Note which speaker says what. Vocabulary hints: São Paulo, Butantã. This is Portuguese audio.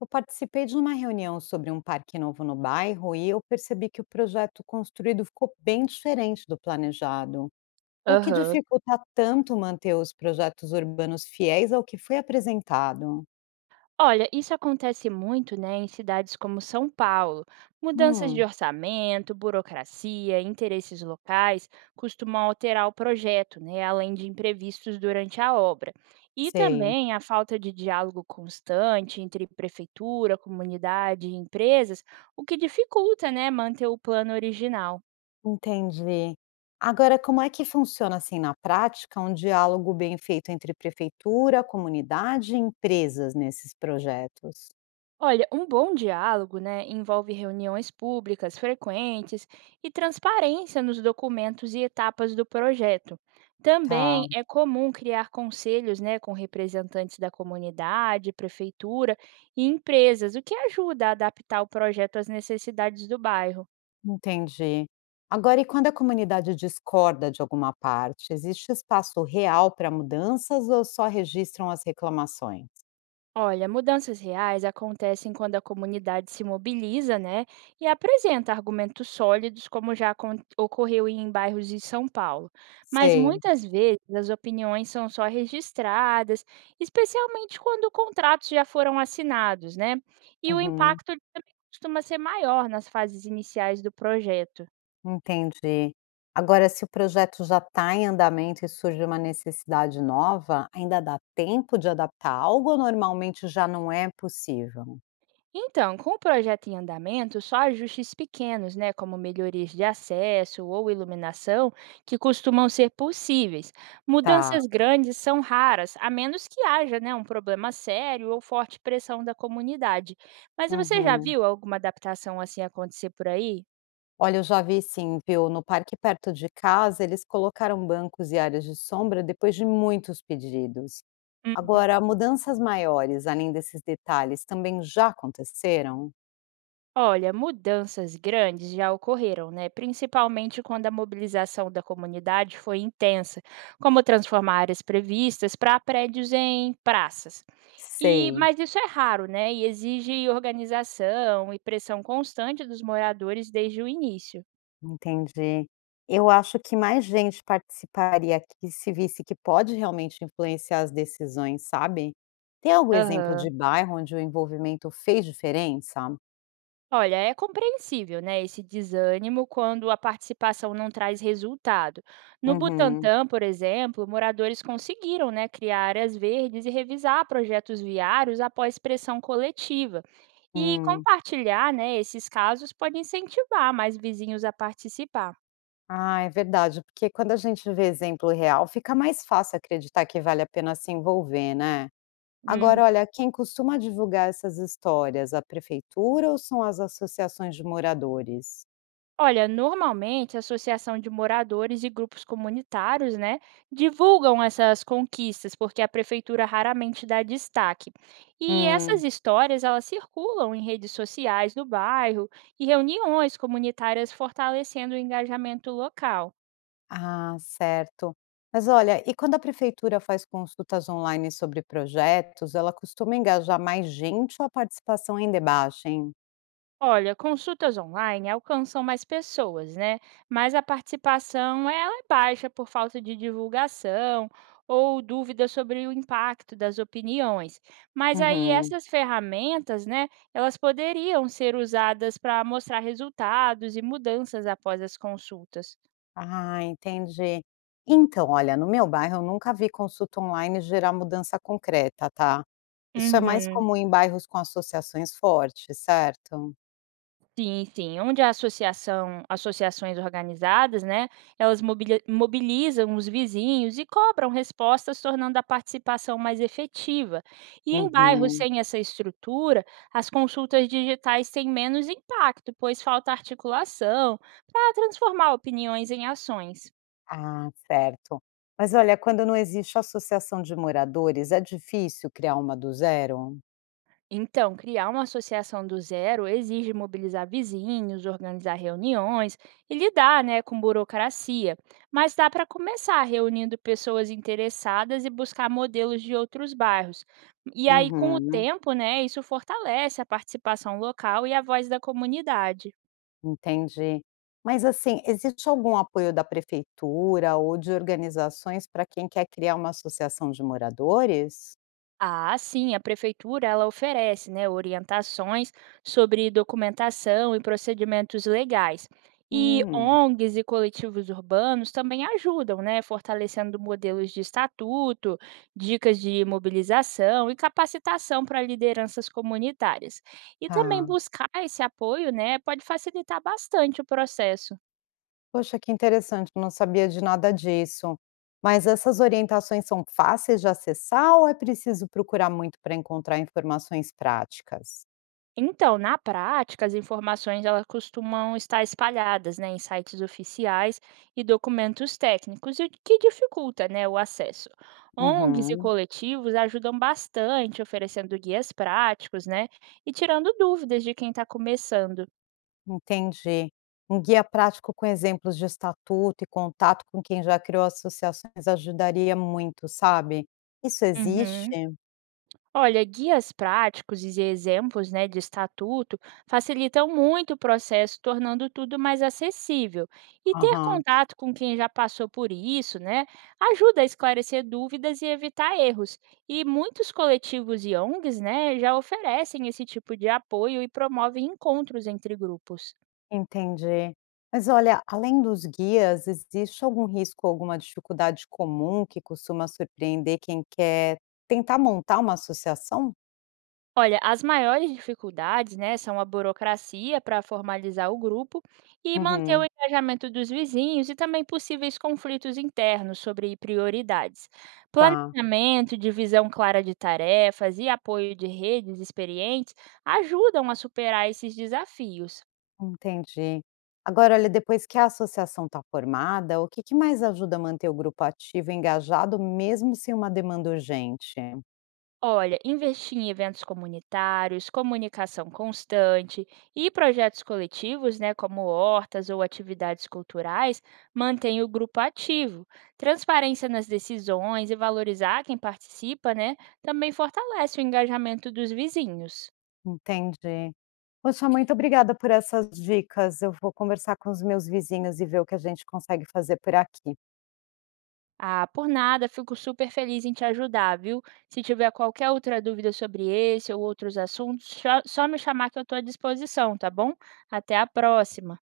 Speaker 1: Eu participei de uma reunião sobre um parque novo no bairro e eu percebi que o projeto construído ficou bem diferente do planejado, o que
Speaker 2: Aham.
Speaker 1: dificulta tanto manter os projetos urbanos fiéis ao que foi apresentado.
Speaker 2: Olha, isso acontece muito, né, em cidades como São Paulo. Mudanças de
Speaker 1: Hum,
Speaker 2: orçamento, burocracia, interesses locais costumam alterar o projeto, né, além de imprevistos durante a obra. E
Speaker 1: sei,
Speaker 2: também a falta de diálogo constante entre prefeitura, comunidade e empresas, o que dificulta, né, manter o plano original.
Speaker 1: entendi. Agora, como é que funciona assim na prática um diálogo bem feito entre prefeitura, comunidade e empresas nesses projetos?
Speaker 2: Olha, um bom diálogo, né, envolve reuniões públicas frequentes e transparência nos documentos e etapas do projeto.
Speaker 1: Tá.
Speaker 2: Também é comum criar conselhos, né, com representantes da comunidade, prefeitura e empresas, o que ajuda a adaptar o projeto às necessidades do bairro.
Speaker 1: Entendi. Agora, e quando a comunidade discorda de alguma parte, existe espaço real para mudanças ou só registram as reclamações?
Speaker 2: Olha, mudanças reais acontecem quando a comunidade se mobiliza, né, e apresenta argumentos sólidos, como ocorreu em bairros de São Paulo. Mas
Speaker 1: Sei.
Speaker 2: muitas vezes as opiniões são só registradas, especialmente quando contratos já foram assinados, né? E o
Speaker 1: Uhum,
Speaker 2: impacto também costuma ser maior nas fases iniciais do projeto.
Speaker 1: entendi. Agora, se o projeto já está em andamento e surge uma necessidade nova, ainda dá tempo de adaptar algo ou normalmente já não é possível?
Speaker 2: Então, com o projeto em andamento, só ajustes pequenos, né, como melhorias de acesso ou iluminação, que costumam ser possíveis.
Speaker 1: Tá.
Speaker 2: Mudanças grandes são raras, a menos que haja, né, um problema sério ou forte pressão da comunidade. Mas você já
Speaker 1: Uhum.
Speaker 2: viu alguma adaptação assim acontecer por aí?
Speaker 1: Olha, eu já vi sim, viu? No parque perto de casa, eles colocaram bancos e áreas de sombra depois de muitos pedidos.
Speaker 2: Uhum.
Speaker 1: Agora, mudanças maiores, além desses detalhes, também já aconteceram?
Speaker 2: Olha, mudanças grandes já ocorreram, né? Principalmente quando a mobilização da comunidade foi intensa, como transformar áreas previstas para prédios em praças. E
Speaker 1: Sei,
Speaker 2: mas isso é raro, né, e exige organização e pressão constante dos moradores desde o início.
Speaker 1: entendi. Eu acho que mais gente participaria aqui se visse que pode realmente influenciar as decisões, sabe? Tem algum exemplo de
Speaker 2: Aham.
Speaker 1: bairro onde o envolvimento fez diferença?
Speaker 2: Olha, é compreensível, né, esse desânimo quando a participação não traz resultado. No
Speaker 1: Uhum.
Speaker 2: Butantã, por exemplo, moradores conseguiram, né, criar áreas verdes e revisar projetos viários após pressão coletiva. E
Speaker 1: Hum.
Speaker 2: compartilhar, né, esses casos pode incentivar mais vizinhos a participar.
Speaker 1: Ah, é verdade, porque quando a gente vê exemplo real, fica mais fácil acreditar que vale a pena se envolver, né? Agora, olha, quem costuma divulgar essas histórias, a prefeitura ou são as associações de moradores?
Speaker 2: Olha, normalmente a associação de moradores e grupos comunitários, né, divulgam essas conquistas, porque a prefeitura raramente dá destaque. E essas
Speaker 1: Hum.
Speaker 2: histórias, elas circulam em redes sociais do bairro e reuniões comunitárias fortalecendo o engajamento local.
Speaker 1: Ah, certo. Mas olha, e quando a prefeitura faz consultas online sobre projetos, ela costuma engajar mais gente ou a participação ainda é baixa, hein?
Speaker 2: Olha, consultas online alcançam mais pessoas, né? Mas a participação ela é baixa por falta de divulgação ou dúvidas sobre o impacto das opiniões. Mas aí
Speaker 1: Uhum.
Speaker 2: essas ferramentas, né, elas poderiam ser usadas para mostrar resultados e mudanças após as consultas.
Speaker 1: Ah, entendi. Então, olha, no meu bairro eu nunca vi consulta online gerar mudança concreta, tá? Isso é mais
Speaker 2: Uhum.
Speaker 1: comum em bairros com associações fortes, certo?
Speaker 2: Sim, sim. Onde a associação associações organizadas, né, elas mobilizam os vizinhos e cobram respostas, tornando a participação mais efetiva. E em bairros
Speaker 1: Uhum.
Speaker 2: sem essa estrutura, as consultas digitais têm menos impacto, pois falta articulação para transformar opiniões em ações.
Speaker 1: Ah, certo. Mas olha, quando não existe associação de moradores, é difícil criar uma do zero?
Speaker 2: Então, criar uma associação do zero exige mobilizar vizinhos, organizar reuniões e lidar, né, com burocracia. Mas dá para começar reunindo pessoas interessadas e buscar modelos de outros bairros. E aí, com o
Speaker 1: Uhum,
Speaker 2: tempo, né, isso fortalece a participação local e a voz da comunidade.
Speaker 1: entendi. Mas assim, existe algum apoio da prefeitura ou de organizações para quem quer criar uma associação de moradores?
Speaker 2: Ah, sim, a prefeitura ela oferece, né, orientações sobre documentação e procedimentos legais. E
Speaker 1: Hum,
Speaker 2: ONGs e coletivos urbanos também ajudam, né, fortalecendo modelos de estatuto, dicas de mobilização e capacitação para lideranças comunitárias. E também
Speaker 1: tá.
Speaker 2: buscar esse apoio, né, pode facilitar bastante o processo.
Speaker 1: Poxa, que interessante, não sabia de nada disso. Mas essas orientações são fáceis de acessar ou é preciso procurar muito para encontrar informações práticas?
Speaker 2: Então, na prática, as informações elas costumam estar espalhadas, né, em sites oficiais e documentos técnicos, e que dificulta, né, o acesso. ONGs e
Speaker 1: Uhum.
Speaker 2: coletivos ajudam bastante, oferecendo guias práticos, né, e tirando dúvidas de quem está começando.
Speaker 1: Entendi. Um guia prático com exemplos de estatuto e contato com quem já criou associações ajudaria muito, sabe. Isso existe?
Speaker 2: Uhum. Olha, guias práticos e exemplos, né, de estatuto facilitam muito o processo, tornando tudo mais acessível. E ter
Speaker 1: Aham,
Speaker 2: contato com quem já passou por isso, né, ajuda a esclarecer dúvidas e evitar erros. E muitos coletivos e ONGs, né, já oferecem esse tipo de apoio e promovem encontros entre grupos.
Speaker 1: entendi. Mas olha, além dos guias, existe algum risco, alguma dificuldade comum que costuma surpreender quem quer tentar montar uma associação?
Speaker 2: Olha, as maiores dificuldades, né, são a burocracia para formalizar o grupo e manter o
Speaker 1: Uhum,
Speaker 2: engajamento dos vizinhos e também possíveis conflitos internos sobre prioridades.
Speaker 1: tá.
Speaker 2: Planejamento, divisão clara de tarefas e apoio de redes experientes ajudam a superar esses desafios.
Speaker 1: Entendi. Agora, olha, depois que a associação está formada, o que que mais ajuda a manter o grupo ativo e engajado, mesmo sem uma demanda urgente?
Speaker 2: Olha, investir em eventos comunitários, comunicação constante e projetos coletivos, né, como hortas ou atividades culturais, mantém o grupo ativo. Transparência nas decisões e valorizar quem participa, né, também fortalece o engajamento dos vizinhos.
Speaker 1: Entendi. Poxa, muito obrigada por essas dicas. Eu vou conversar com os meus vizinhos e ver o que a gente consegue fazer por aqui.
Speaker 2: Ah, por nada, fico super feliz em te ajudar, viu? Se tiver qualquer outra dúvida sobre esse ou outros assuntos, só me chamar que eu estou à disposição, tá bom? Até a próxima!